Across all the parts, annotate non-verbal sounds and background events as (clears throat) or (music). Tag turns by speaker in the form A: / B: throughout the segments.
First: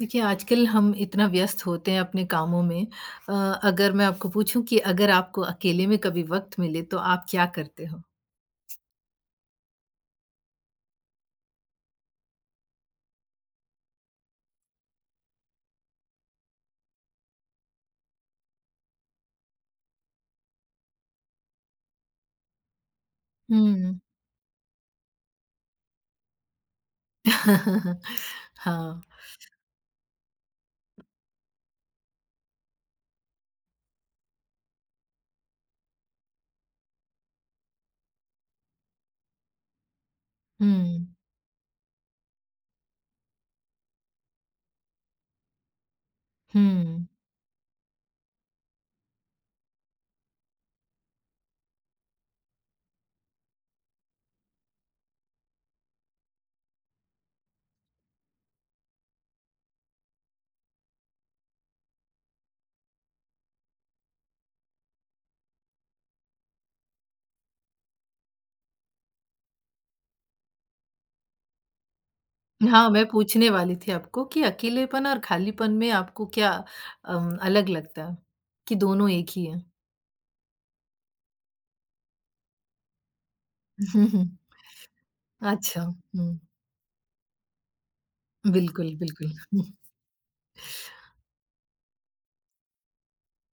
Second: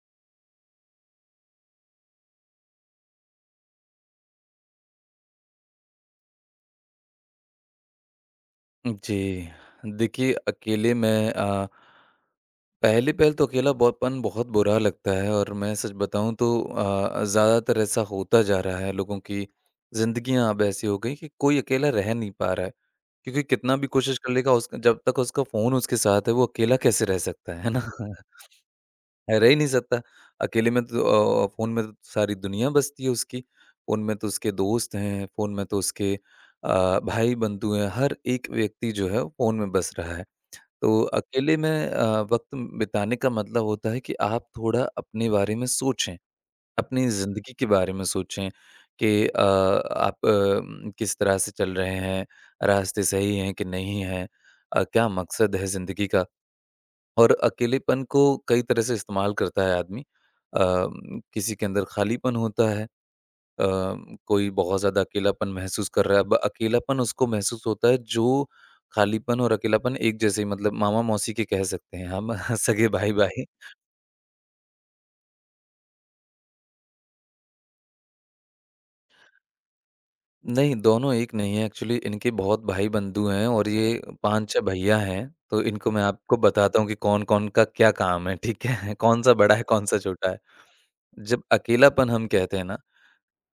A: देखिए, आजकल हम इतना व्यस्त होते हैं अपने कामों में। अ, अगर मैं आपको पूछूँ कि अगर आपको अकेले में कभी वक़्त मिले तो आप क्या करते हो?
B: जी, देखिए अकेले मैं पहली पहल तो अकेलापन बहुत बुरा लगता है और मैं सच बताऊँ तो ज़्यादातर ऐसा होता जा रहा है, लोगों की ज़िंदगियाँ अब ऐसी हो गई कि कोई अकेला रह नहीं पा रहा है। क्योंकि कितना भी
A: हुँ।
B: कोशिश कर लेगा उसका जब तक उसका फ़ोन उसके साथ है, वो अकेला कैसे रह सकता है ना?
A: (laughs) हाँ।
B: है, रह ही नहीं सकता। अकेले में तो फ़ोन में तो सारी दुनिया बसती है उसकी। फ़ोन में तो उसके दोस्त हैं, फ़ोन में तो उसके भाई-बंधु हैं, हर एक व्यक्ति जो है फ़ोन में बस रहा है। तो
A: हुँ,
B: अकेले में वक़्त बिताने का मतलब होता है कि आप थोड़ा अपने बारे में सोचें,
A: हुँ।
B: अपनी ज़िंदगी के बारे में सोचें कि आप किस तरह से चल रहे हैं, रास्ते सही हैं कि नहीं हैं? क्या मकसद है ज़िंदगी का? और अकेलेपन को कई तरह से इस्तेमाल करता है आदमी। किसी के अंदर खालीपन होता है, अ, कोई बहुत ज़्यादा अकेलापन महसूस कर रहा है। अब अकेलापन उसको महसूस होता है जो खालीपन और अकेलापन एक जैसे ही मतलब मामा-मौसी के कह सकते हैं हम (laughs)
A: हाँ,
B: सगे
A: मैं
B: भाई-भाई।
A: पूछने वाली थी आपको कि अकेलेपन और खालीपन में आपको क्या अलग लगता है? कि दोनों एक ही हैं?
B: नहीं, दोनों एक नहीं है एक्चुअली इनके बहुत भाई-बंधु हैं और ये
A: (laughs)
B: 5-6 भैया हैं, तो
A: अच्छा।
B: इनको मैं
A: हुँ।
B: आपको बताता हूँ कि कौन-कौन का क्या काम है, ठीक
A: बिल्कुल,
B: है? (laughs)
A: बिल्कुल।
B: कौन-सा बड़ा है, कौन-सा छोटा है। जब अकेलापन हम कहते हैं ना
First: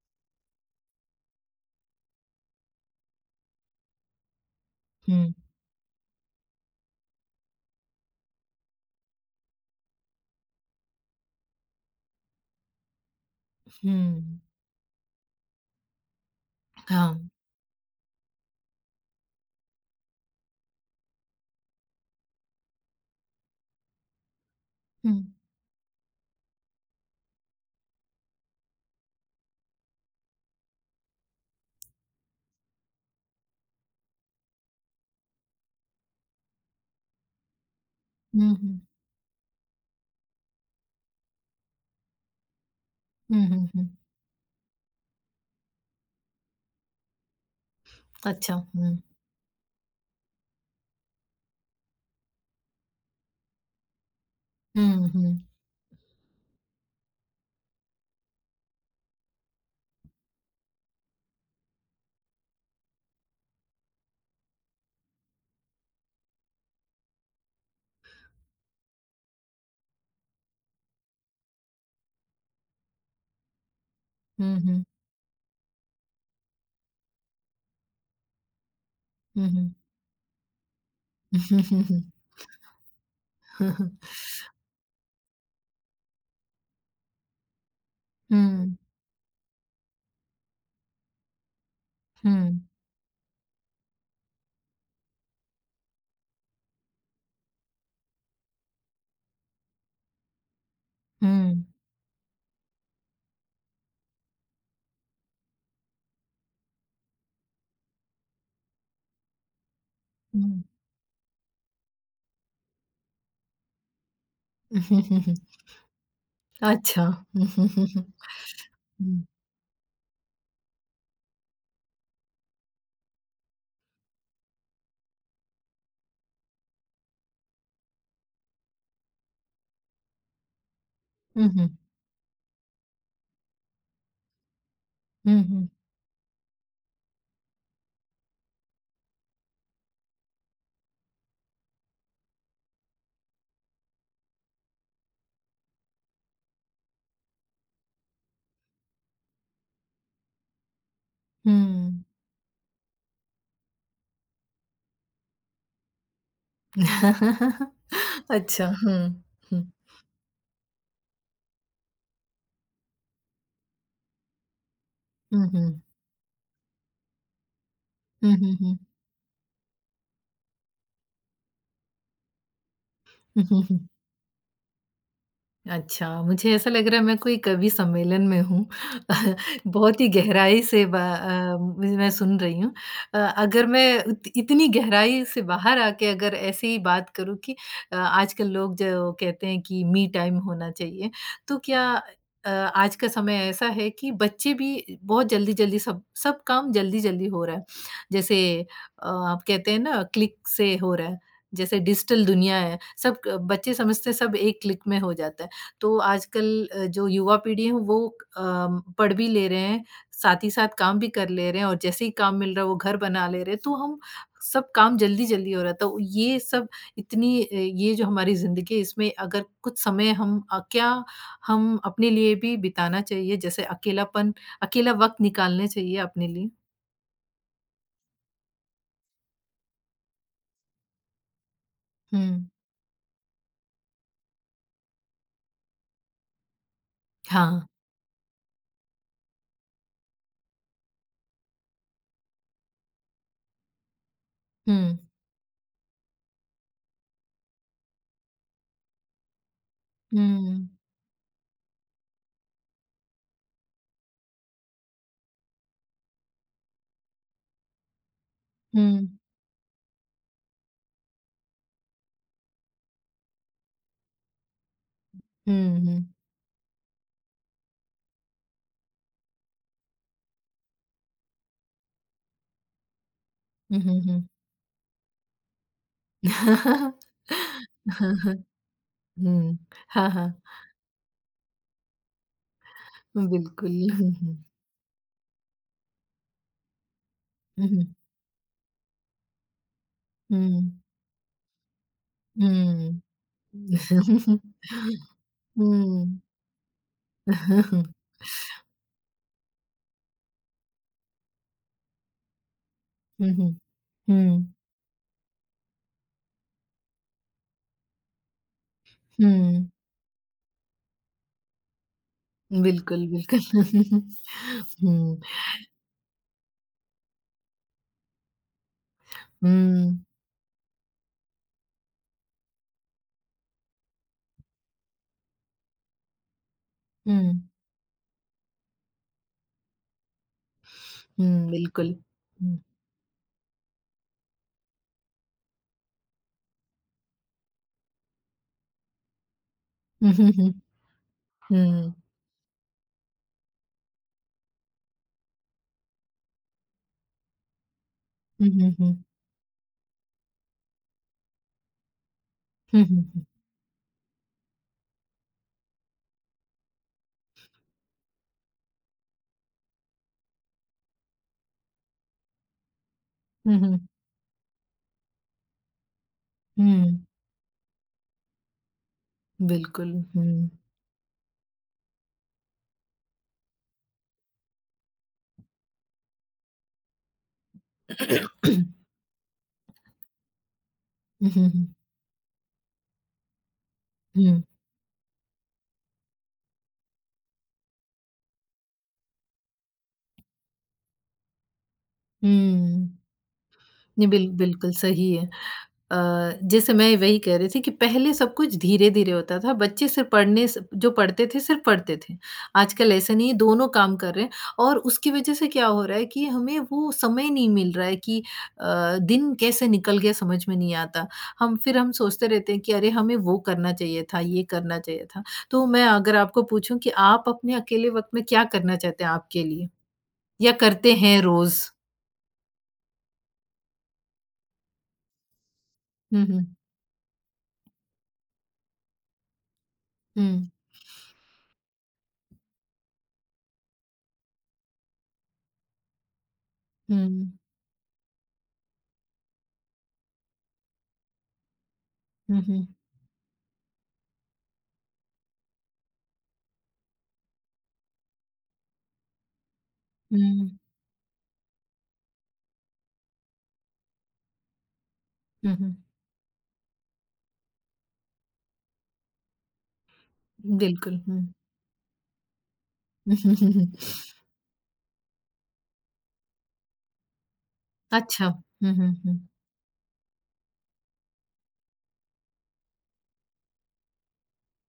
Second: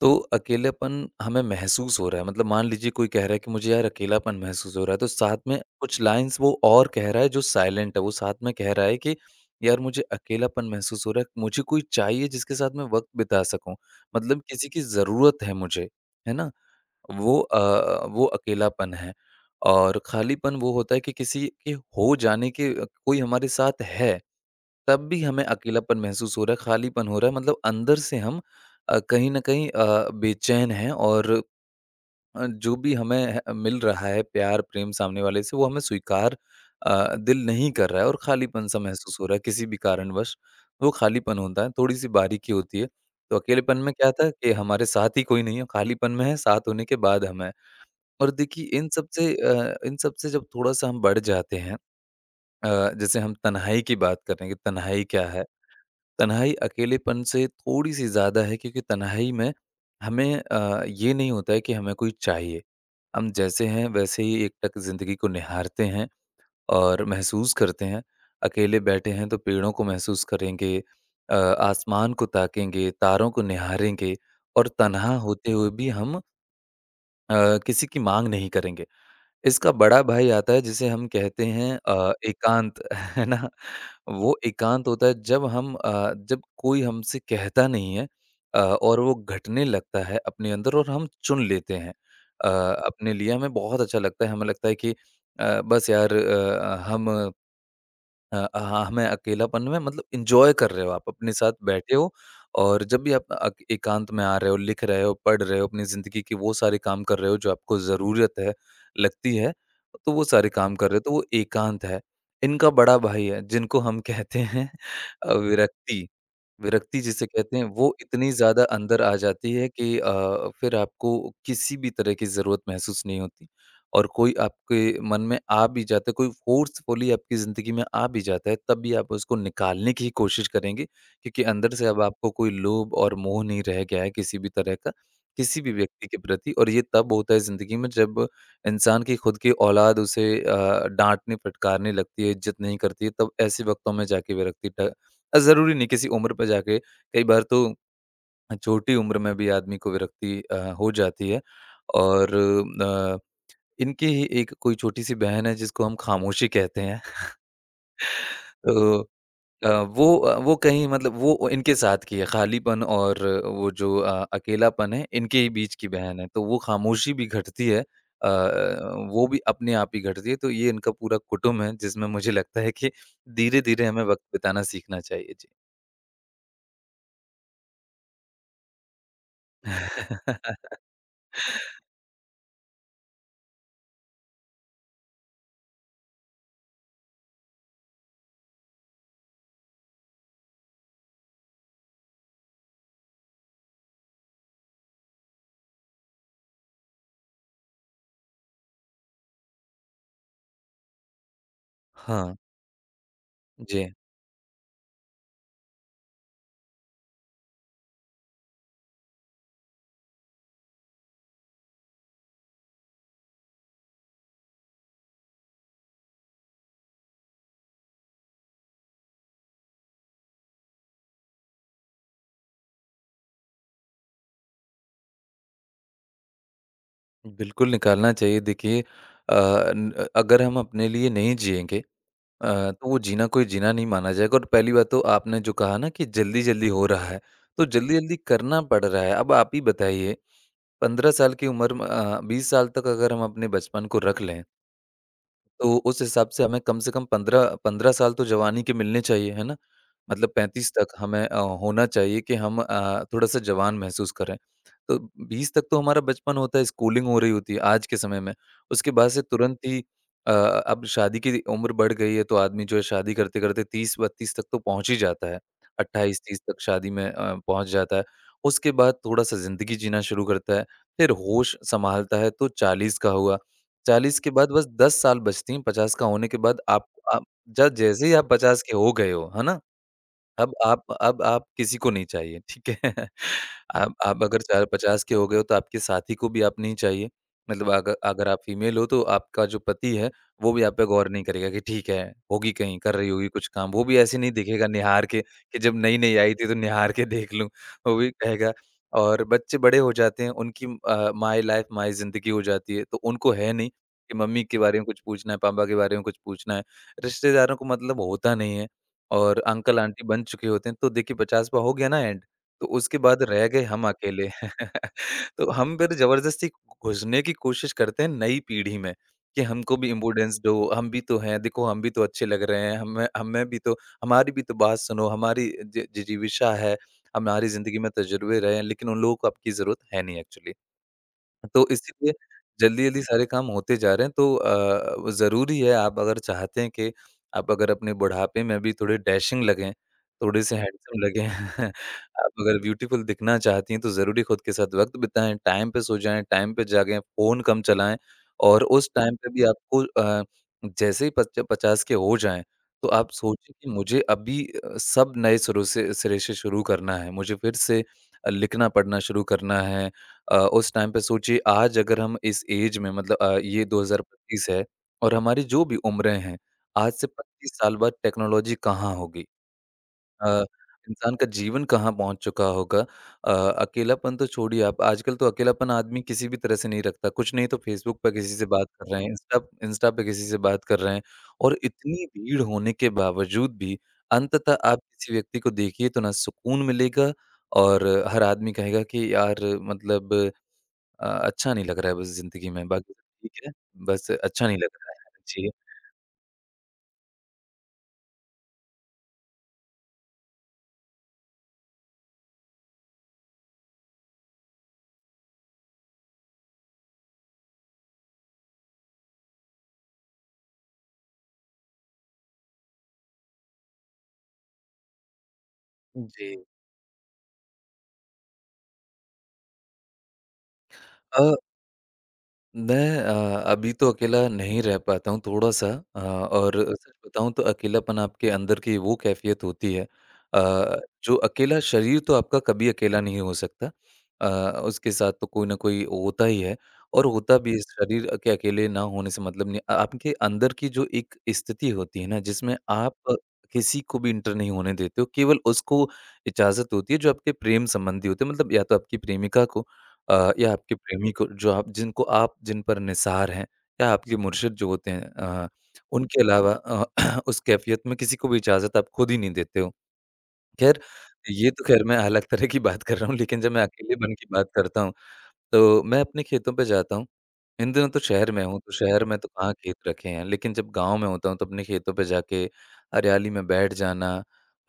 B: तो अकेलापन हमें महसूस हो रहा है मतलब मान लीजिए कोई कह रहा है कि मुझे यार अकेलापन महसूस हो रहा है तो
A: हुँ,
B: साथ में कुछ लाइंस वो और कह रहा है जो साइलेंट है वो साथ में कह रहा है कि यार मुझे अकेलापन महसूस हो रहा है मुझे कोई चाहिए जिसके साथ मैं वक्त बिता सकूं
A: हुँ।
B: मतलब किसी की ज़रूरत है मुझे है ना
A: हाँ।
B: वो अकेलापन है और खालीपन वो होता है कि किसी के हो जाने के कोई हमारे साथ है तब
A: हुँ।
B: भी हमें अकेलापन महसूस हो रहा है, खालीपन हो रहा है मतलब अंदर से हम कहीं न कहीं बेचैन हैं और जो भी हमें ह मिल रहा है प्यार, प्रेम सामने वाले से वो हमें स्वीकार दिल नहीं कर रहा है और
A: हुँ, हुँ।
B: खालीपन-सा महसूस हो रहा है किसी भी कारणवश, वो खालीपन होता है, थोड़ी-सी बारीकी होती है। तो
A: हुँ, हुँ,
B: अकेलेपन
A: हुँ।
B: में क्या था कि हमारे साथ ही कोई नहीं है, खालीपन में है, साथ होने के बाद हम हैं। और
A: अच्छा।
B: देखिए इन
A: हुँ।
B: सब से अ, इन सब से जब थोड़ा-सा हम बढ़ जाते हैं जैसे हम तन्हाई की बात करें कि तन्हाई
A: हुँ,
B: क्या है?
A: हुँ।
B: तन्हाई अकेलेपन से थोड़ी-सी ज़्यादा है क्योंकि तन्हाई में हमें ये नहीं होता है कि हमें कोई चाहिए। हम जैसे हैं वैसे ही एकटक ज़िंदगी को निहारते हैं और महसूस करते हैं। अकेले बैठे हैं तो पेड़ों को महसूस करेंगे, आसमान को ताकेंगे, तारों को निहारेंगे
A: हुँ,
B: और
A: हुँ।
B: तन्हा होते हुए भी हम अ, किसी की माँग नहीं करेंगे। इसका
A: Mhm.
B: बड़ा भाई आता है जिसे हम कहते हैं एकांत (laughs) है ना?
A: हुँ,
B: वो एकांत होता है जब कोई हमसे कहता नहीं है और वो घटने लगता है अपने अंदर और हम चुन लेते हैं।
A: हुँ,
B: अ, अपने लिए हमें बहुत अच्छा लगता है, हमें लगता है कि बस यार हम हाँ, हमें अकेलापन में मतलब एन्जॉय कर रहे हो आप, अपने साथ
A: हुँ,
B: बैठे हो और जब भी आप अक एकांत में आ रहे हो, लिख रहे हो, पढ़ रहे हो, अपनी ज़िंदगी के वो सारे काम कर रहे हो जो आपको ज़रूरत है, लगती है, तो वो सारे
A: हुँ।
B: काम कर रहे हो, तो वो एकांत है। इनका बड़ा भाई है, जिनको हम कहते हैं (laughs) विरक्ति। विरक्ति
A: अच्छा।
B: जिसे
A: हुँ,
B: कहते हैं, वो
A: हुँ,
B: इतनी ज़्यादा अंदर आ जाती है कि फिर आपको किसी भी तरह की ज़रूरत महसूस नहीं होती और कोई आपके मन में आ भी जाता है, कोई फ़ोर्सफुली आपकी ज़िंदगी में आ भी जाता है, तब भी आप उसको निकालने की ही कोशिश करेंगे क्योंकि
A: हुँ,
B: अंदर से अब आपको कोई लोभ और मोह नहीं रह गया है किसी भी तरह का, किसी
A: हुँ,
B: भी व्यक्ति के प्रति और ये तब होता है ज़िंदगी में जब इंसान की खुद की औलाद उसे डाँटने, फटकारने लगती है, इज़्ज़त नहीं करती है, तब ऐसे वक़्तों में जाके विरक्ति ज़रूरी नहीं किसी उम्र पे जाके कई बार तो छोटी उम्र में भी आदमी को विरक्ति हो जाती है
A: हुँ।
B: और अ, इनकी ही एक कोई छोटी-सी बहन है जिसको हम खामोशी कहते हैं (laughs)
A: (laughs) अच्छा, हुँ,
B: तो
A: हुँ,
B: अ, वो कहीं मतलब वो इनके साथ की है, खालीपन और वो जो अकेलापन है, इनके
A: हुँ,
B: ही बीच
A: हुँ,
B: की बहन है, तो वो खामोशी भी घटती है। अ,
A: हुँ, हुँ, हुँ,
B: वो भी अपने आप ही घटती है, तो ये इनका पूरा कुटुम्ब है जिसमें मुझे लगता है कि
A: हुँ, हुँ।
B: धीरे-धीरे हमें वक़्त बिताना सीखना चाहिए। जी।
A: अच्छा, मुझे ऐसा लग रहा है मैं कोई कवि सम्मेलन में हूँ। (laughs) बहुत ही गहराई
B: (laughs)
A: से ब अ, म मैं सुन रही हूँ। अगर मैं उत इतनी गहराई से बाहर आके अगर ऐसे ही बात करूँ कि आजकल लोग जो कहते हैं कि मी टाइम होना चाहिए, तो क्या आज का समय ऐसा है कि बच्चे भी बहुत जल्दी-जल्दी सब सब काम जल्दी-जल्दी हो रहा है। जैसे आप कहते हैं ना क्लिक से हो रहा है, जैसे डिजिटल
B: हाँ,
A: दुनिया है, सब क बच्चे
B: जी।
A: समझते हैं सब एक क्लिक में हो जाता है। तो आजकल जो युवा पीढ़ी है वो पढ़ भी ले रहे हैं, साथ ही साथ काम भी कर ले रहे हैं और जैसे ही काम मिल रहा है वो घर बना ले रहे हैं, तो हम सब काम जल्दी-जल्दी हो रहा था। तो ये सब इतनी ये जो हमारी ज़िंदगी है इसमें अगर कुछ समय क्या हम अपने लिए भी बिताना चाहिए, जैसे अकेला वक़्त निकालने चाहिए अपने लिए।
B: बिल्कुल निकालना चाहिए देखिए अगर हम अपने लिए नहीं जिएंगे
A: हुँ।
B: तो वो जीना कोई जीना नहीं माना जाएगा और पहली बात तो आपने जो कहा ना कि जल्दी जल्दी हो रहा है
A: हाँ।
B: तो जल्दी जल्दी करना पड़ रहा है अब आप ही बताइए 15 साल की उम्र में 20 साल तक अगर हम अपने बचपन को रख लें
A: हुँ।
B: तो उस हिसाब से हमें कम से कम 15 15 साल तो जवानी के मिलने चाहिए, है ना? मतलब
A: हुँ।
B: 35 तक हमें होना चाहिए कि हम थोड़ा-सा जवान महसूस करें। तो 20 तक तो हमारा बचपन होता है, स्कूलिंग हो रही होती है आज के समय में। उसके बाद
A: हुँ।
B: से तुरंत ही अब शादी की उम्र बढ़ गई है, तो आदमी जो है शादी करते-करते 30-32 तक तो पहुँच ही जाता है।
A: हुँ, हुँ।
B: 28-30 तक शादी में पहुँच जाता है। उसके बाद थोड़ा-सा ज़िंदगी जीना शुरू करता है, फिर होश सँभालता है तो 40 का हुआ।
A: हुँ, हुँ, हुँ।
B: 40
A: हुँ,
B: के बाद बस 10 साल बचती हैं, 50 का होने के
A: हुँ।
B: बाद
A: हुँ। (laughs)
B: आप ज जैसे ही आप 50 के हो गए हो, है ना?
A: हाँ, हाँ।
B: अब आप किसी को नहीं चाहिए, ठीक है? (laughs) आप अगर
A: बिल्कुल।
B: 4-50 के हो गए हो तो आपके साथी को भी आप नहीं चाहिए।
A: हुँ,
B: मतलब
A: हुँ।
B: अगर अगर आप फीमेल हो तो आपका जो पति है,
A: हुँ,
B: वो भी
A: हुँ।
B: आप पे गौर नहीं करेगा कि ठीक है,
A: हुँ,
B: होगी कहीं, कर
A: हुँ।
B: रही होगी कुछ काम। वो भी ऐसे नहीं देखेगा निहार के कि जब नई-नई
A: हुँ।
B: आई थी तो निहार के देख लूँ, वो भी कहेगा और बच्चे बड़े हो जाते हैं, उनकी माय लाइफ माय ज़िंदगी हो जाती है, तो
A: हुँ,
B: उनको है
A: हुँ।
B: नहीं कि मम्मी
A: हुँ,
B: के बारे में कुछ पूछना है, पापा के बारे में कुछ पूछना है। रिश्तेदारों को मतलब होता नहीं है। और
A: हुँ।
B: अंकल-आंटी बन चुके होते हैं, तो देखिए 50वाँ हो गया ना एंड, तो उसके
A: बिल्कुल,
B: बाद रह गए हम
A: बिल्कुल।
B: अकेले। (laughs)
A: हुँ,
B: तो हम फिर ज़बरदस्ती घुसने की कोशिश करते हैं नई पीढ़ी में, कि हमको भी
A: हुँ,
B: इम्पोर्टेंस दो, हम भी तो हैं, देखो हम भी तो अच्छे लग रहे हैं, हमें हमें भी तो हमारी भी तो बात सुनो, हमारी जि जिजीविषा है,
A: हुँ,
B: हमारी ज़िंदगी में तजुर्बे रहे हैं, लेकिन उन लोगों को आपकी ज़रूरत है नहीं एक्चुअली।
A: हुँ,
B: तो
A: बिल्कुल।
B: इसीलिए
A: हुँ।
B: जल्दी-जल्दी सारे काम होते जा रहे हैं, तो ज़रूरी है आप अगर चाहते हैं कि आप अगर अपने बुढ़ापे में भी थोड़े डैशिंग लगें,
A: हुँ, हुँ, हुँ।
B: थोड़े-से हैंडसम लगें, (laughs)
A: हुँ।
B: आप अगर ब्यूटीफुल दिखना चाहती हैं, तो ज़रूरी खुद के साथ वक़्त बिताएँ, टाइम पे सो जाएँ, टाइम पे जागें, फ़ोन कम चलाएँ
A: हुँ,
B: और
A: हुँ,
B: उस
A: हुँ।
B: टाइम पे भी आपको जैसे ही पच 50 के हो जाएँ,
A: हुँ,
B: तो
A: हुँ,
B: आप
A: हुँ।
B: सोचें कि मुझे अभी सब नए सिरों से सिरे से शुरू करना है, मुझे फिर से लिखना-पढ़ना शुरू करना है उस टाइम पे सोचिए आज अगर हम इस ऐज में मतलब
A: हुँ,
B: ये
A: हुँ।
B: 2025 है और हमारी जो भी उम्रें हैं, आज
A: हुँ,
B: से 25 साल बाद टेक्नोलॉजी कहाँ होगी?
A: बिल्कुल। हुँ।
B: अ, इंसान का जीवन कहाँ पहुँच चुका होगा? अ, अकेलापन तो छोड़िए आप, आजकल तो अकेलापन आदमी किसी भी तरह से नहीं रखता। कुछ नहीं तो फ़ेसबुक पे किसी से बात कर रहे हैं, इंस्टा इंस्टा पे किसी से बात कर रहे हैं
A: हुँ, हुँ,
B: और
A: हुँ।
B: इतनी भीड़ होने के बावजूद भी
A: हुँ,
B: अंततः आप किसी व्यक्ति को देखिए तो ना सुकून मिलेगा और हर आदमी कहेगा कि यार मतलब अच्छा नहीं लग रहा है बस ज़िंदगी में, बाकी
A: हुँ।
B: सब ठीक है,
A: नहीं,
B: बस अच्छा नहीं लग
A: बिल्कुल
B: रहा है।
A: सही है।
B: जी।
A: अ, जैसे मैं वही कह रही थी कि पहले सब कुछ धीरे-धीरे होता था। बच्चे सिर्फ़ पढ़ने स जो पढ़ते थे, सिर्फ़ पढ़ते थे। आजकल ऐसा नहीं है, दोनों काम कर रहे हैं और उसकी वज़ह से क्या हो रहा है कि हमें वो समय नहीं मिल रहा है कि अ, दिन कैसे निकल गया समझ में नहीं आता। हम सोचते रहते हैं कि अरे! हमें वो करना चाहिए था, ये करना चाहिए था। तो मैं अगर
B: जी।
A: आपको पूछूँ कि आप अपने अकेले वक़्त में क्या करना चाहते हैं आपके लिए? या करते हैं
B: अ
A: रोज़?
B: मैं अभी तो अकेला नहीं रह पाता हूँ थोड़ा-सा।
A: हुँ, हुँ।
B: और सच बताऊँ तो अकेलापन आपके अंदर की वो कैफ़ियत होती है।
A: हुँ,
B: अ, जो अकेला शरीर तो आपका कभी अकेला नहीं हो सकता। उसके साथ तो कोई न कोई होता ही है और
A: हुँ,
B: होता भी है। शरीर के अकेले ना होने से मतलब नहीं। आपके अंदर की जो एक स्थिति होती है ना
A: हुँ, हुँ,
B: जिसमें
A: हुँ,
B: आप किसी को भी इंटर नहीं होने देते हो, केवल उसको इजाज़त होती है जो आपके प्रेम संबंधी होते हैं। मतलब या तो आपकी प्रेमिका को, या
A: हुँ,
B: आपके प्रेमी को जो आप जिनको आप जिन पर निसार हैं, या आपके मुर्शिद जो होते हैं,
A: हुँ, हुँ।
B: उनके अलावा (clears throat) उस कैफ़ियत में किसी को भी इजाज़त आप खुद ही नहीं देते हो। ख़ैर,
A: बिल्कुल, हुँ।
B: ये तो ख़ैर मैं अलग तरह की बात कर रहा हूँ लेकिन जब मैं
A: (laughs)
B: अकेलेपन की बात करता हूँ, तो मैं अपने खेतों पे जाता हूँ। इन दिनों तो
A: अच्छा।
B: शहर में हूँ, तो
A: हुँ, हुँ,
B: शहर
A: हुँ।
B: में तो कहाँ खेत रखे हैं, लेकिन जब गाँव में होता हूँ, तो अपने खेतों पे जाके हरियाली में बैठ जाना,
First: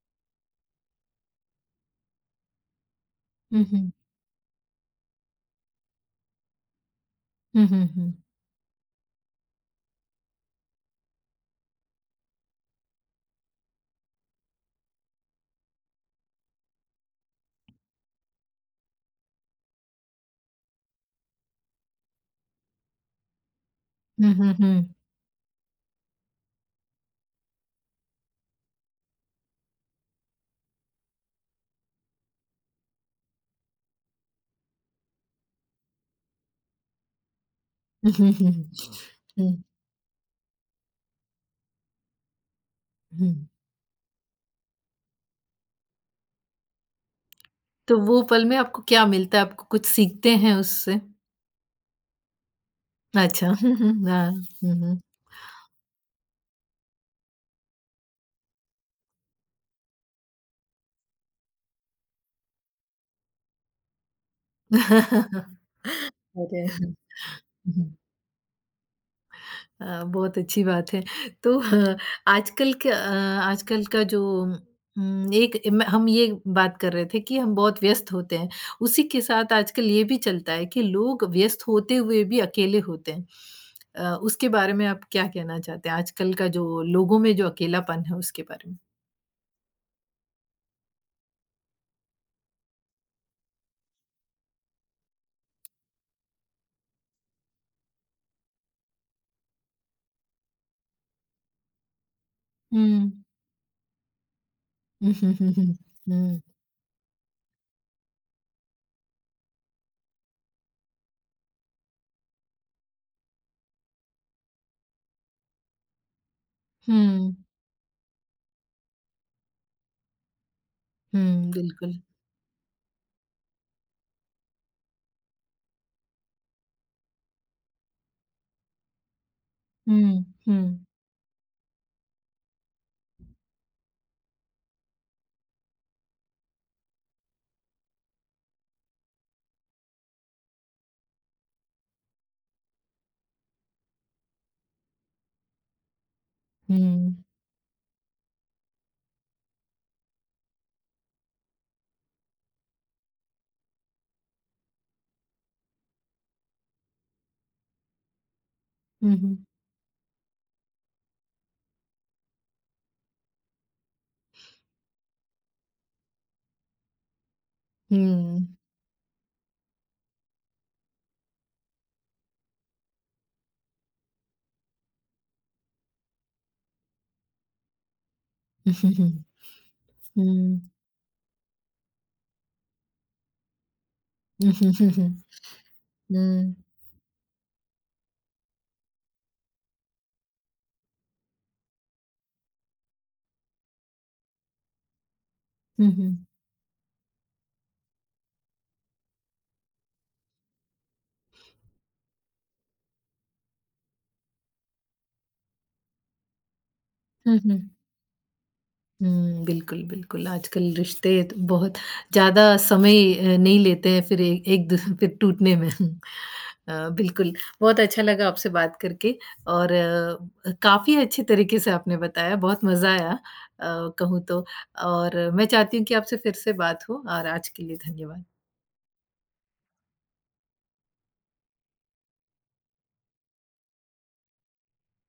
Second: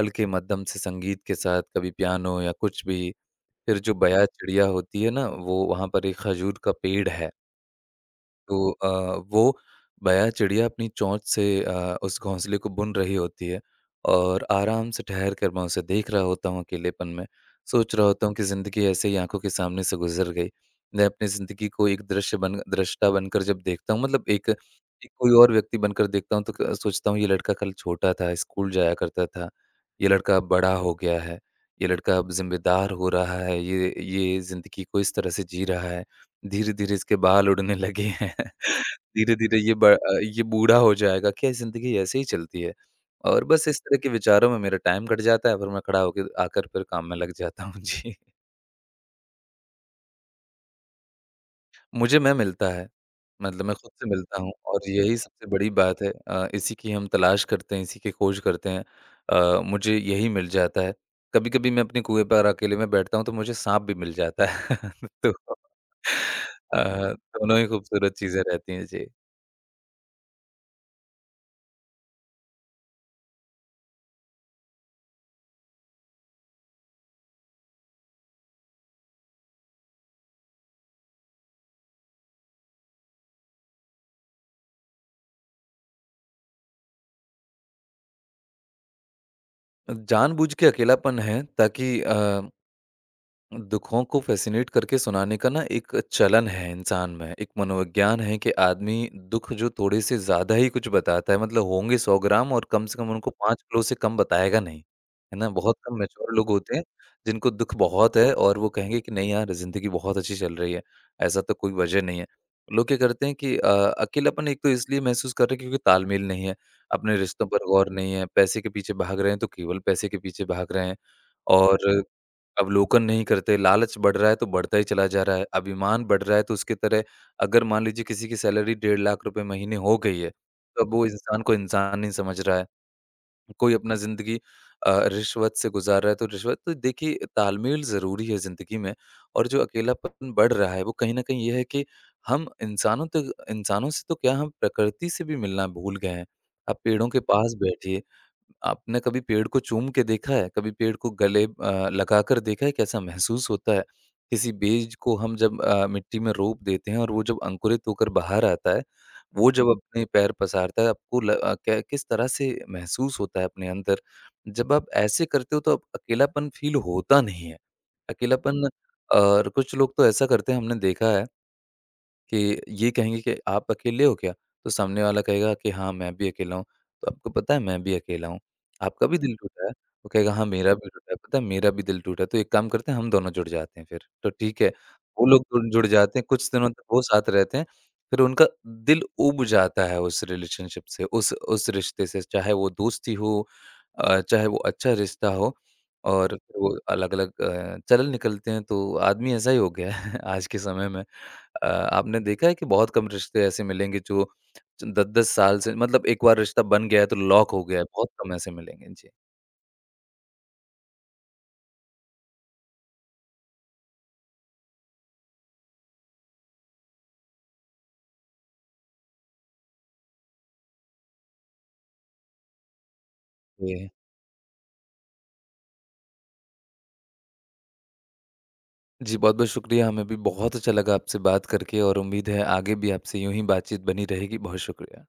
B: हल्के मध्यम से संगीत के साथ, कभी पियानो या कुछ भी।
A: हुँ,
B: फिर
A: हुँ।
B: जो बया चिड़िया होती है ना, वो वहाँ पर एक खजूर का पेड़ है।
A: हुँ, हुँ, हुँ।
B: तो वो बया चिड़िया अपनी चोंच से उस घोंसले को बुन रही होती है और आराम से ठहर कर मैं उसे देख रहा होता हूँ अकेलेपन में। सोच रहा होता हूँ कि ज़िंदगी ऐसे ही आँखों के सामने से गुज़र गई। मैं अपनी ज़िंदगी को एक दृश्य बन दृष्टा बनकर जब देखता हूँ मतलब
A: हुँ,
B: एक
A: हुँ, हुँ।
B: एक कोई और व्यक्ति बनकर देखता हूँ तो क सोचता हूँ ये लड़का कल छोटा था, स्कूल जाया करता था। ये लड़का अब बड़ा हो गया है। ये लड़का अब ज़िम्मेदार हो रहा है। ये ज़िंदगी को इस तरह से जी रहा है। धीरे-धीरे इसके बाल उड़ने लगे
A: हुँ,
B: हैं।
A: हुँ।
B: (laughs) धीरे-धीरे
A: हुँ,
B: ये बूढ़ा हो जाएगा, क्या ज़िंदगी ऐसे ही चलती है?
A: हुँ।
B: और बस इस तरह के विचारों में मेरा टाइम कट जाता है, फिर मैं खड़ा होके आकर फिर काम में लग जाता हूँ। (laughs)
A: तो
B: जी।
A: वो पल में आपको क्या मिलता है? आपको कुछ सीखते हैं उससे?
B: मुझे मैं मिलता है,
A: अच्छा। (laughs)
B: मतलब
A: हुँ,
B: मैं खुद
A: हुँ।
B: से
A: हाँ।
B: मिलता हूँ
A: हुँ,
B: और
A: हुँ।
B: यही सबसे बड़ी बात है। इसी की हम तलाश करते हैं, इसी की खोज करते हैं। मुझे यही मिल जाता है। कभी-कभी मैं अपने कुएँ पर अकेले में बैठता हूँ, तो मुझे साँप भी मिल जाता है। (laughs) तो
A: (laughs) अरे!
B: अ, दोनों ही
A: हुँ, हुँ।
B: खूबसूरत चीज़ें रहती हैं। जी।
A: बहुत अच्छी बात है। तो आजकल का जो एक म हम ये बात कर रहे थे कि हम बहुत व्यस्त होते हैं। उसी के साथ आजकल ये भी चलता है कि लोग व्यस्त होते हुए भी अकेले होते हैं। उसके बारे में आप क्या कहना चाहते हैं? आजकल का जो लोगों में जो अकेलापन है उसके बारे में?
B: जानबूझ के अकेलापन है ताकि दुखों को फ़ैसिनेट करके सुनाने का ना एक चलन है इंसान में, एक मनोविज्ञान है कि आदमी दुख जो थोड़े से ज़्यादा ही कुछ बताता है मतलब होंगे 100 ग्राम और कम से कम
A: हुँ।
B: उनको 5 किलो से कम बताएगा नहीं,
A: हुँ, हुँ,
B: है ना?
A: हुँ, हुँ।
B: बहुत कम मैच्योर
A: हुँ।
B: लोग होते हैं जिनको दुख बहुत है और वो कहेंगे कि नहीं यार ज़िंदगी बहुत अच्छी चल रही है, ऐसा तो कोई वजह नहीं है। लोग क्या करते हैं कि अकेलापन एक तो इसलिए महसूस कर रहे हैं क्योंकि तालमेल नहीं है, अपने
A: हुँ,
B: रिश्तों पर गौर नहीं है, पैसे के पीछे भाग रहे हैं तो केवल पैसे के पीछे भाग रहे हैं
A: हुँ, बिल्कुल।
B: और अवलोकन नहीं करते, लालच बढ़ रहा है तो बढ़ता ही चला जा रहा है, अभिमान बढ़ रहा है तो उसकी तरह अगर मान लीजिए किसी की सैलरी ₹1.5 लाख रुपए महीने हो गई
A: हुँ,
B: है,
A: हुँ,
B: तब वो इंसान को इंसान नहीं समझ रहा है। कोई अपना ज़िंदगी रिश्वत से गुज़ार रहा है तो रिश्वत तो देखिए तालमेल ज़रूरी है ज़िंदगी में और जो अकेलापन बढ़ रहा है वो कहीं न कहीं ये है कि हम इंसानों तक इंसानों से तो क्या हम प्रकृति से भी मिलना भूल गए हैं। आप पेड़ों के
A: हुँ।
B: पास बैठिए, आपने कभी पेड़ को चूम के देखा है? कभी पेड़ को गले लगाकर देखा है कैसा महसूस होता है? किसी बीज को हम जब मिट्टी में रोप देते हैं और वो जब अंकुरित होकर बाहर आता है,
A: हुँ, हुँ।
B: वो जब अपने पैर पसारता है आपको ल अ, कै किस तरह से महसूस होता है अपने अंदर? जब आप ऐसे करते हो तो आप अकेलापन फ़ील होता नहीं है।
A: हुँ।
B: अकेलापन और कुछ लोग तो ऐसा करते हैं हमने देखा है कि ये कहेंगे कि आप अकेले हो क्या? तो सामने वाला कहेगा कि हाँ, मैं भी अकेला हूँ। तो आपको पता है मैं भी अकेला हूँ।
A: हुँ, हुँ,
B: आपका
A: हुँ।
B: भी दिल टूटा है? वो कहेगा हाँ, मेरा भी टूटा है। पता है मेरा भी दिल टूटा है। तो एक काम करते हैं हम दोनों जुड़ जाते हैं फिर। तो ठीक है,
A: हुँ।
B: वो लोग जुड़ जुड़ जाते हैं, कुछ
A: हुँ।
B: दिनों तक वो साथ रहते हैं, फिर उनका दिल ऊब जाता है उस रिलेशनशिप से, उस रिश्ते से, चाहे वो दोस्ती हो, चाहे वो अच्छा रिश्ता हो
A: हुँ, हुँ।
B: और फिर वो अलग-अलग चल निकलते हैं। तो आदमी ऐसा ही हो गया है (laughs) आज के समय में। आपने देखा है कि बहुत कम रिश्ते ऐसे मिलेंगे जो 10-10 साल से मतलब एक बार रिश्ता बन गया है तो
A: हुँ,
B: लॉक
A: हुँ।
B: हो गया है, बहुत कम ऐसे मिलेंगे। जी।
A: हुँ, बिल्कुल, बिल्कुल। आजकल रिश्ते तो बहुत ज़्यादा समय नहीं लेते हैं फिर ए एक दूस (laughs) फिर टूटने में। बिल्कुल, बहुत अच्छा लगा आपसे बात करके और काफ़ी अच्छे तरीके से आपने बताया, बहुत मज़ा आया
B: जी।
A: कहूँ तो, और मैं चाहती हूँ कि आपसे फिर से बात हो और आज के लिए धन्यवाद।
B: जी, बहुत-बहुत शुक्रिया, हमें भी बहुत अच्छा लगा आपसे बात करके और उम्मीद है आगे भी आपसे यूँ ही बातचीत बनी रहेगी। बहुत शुक्रिया।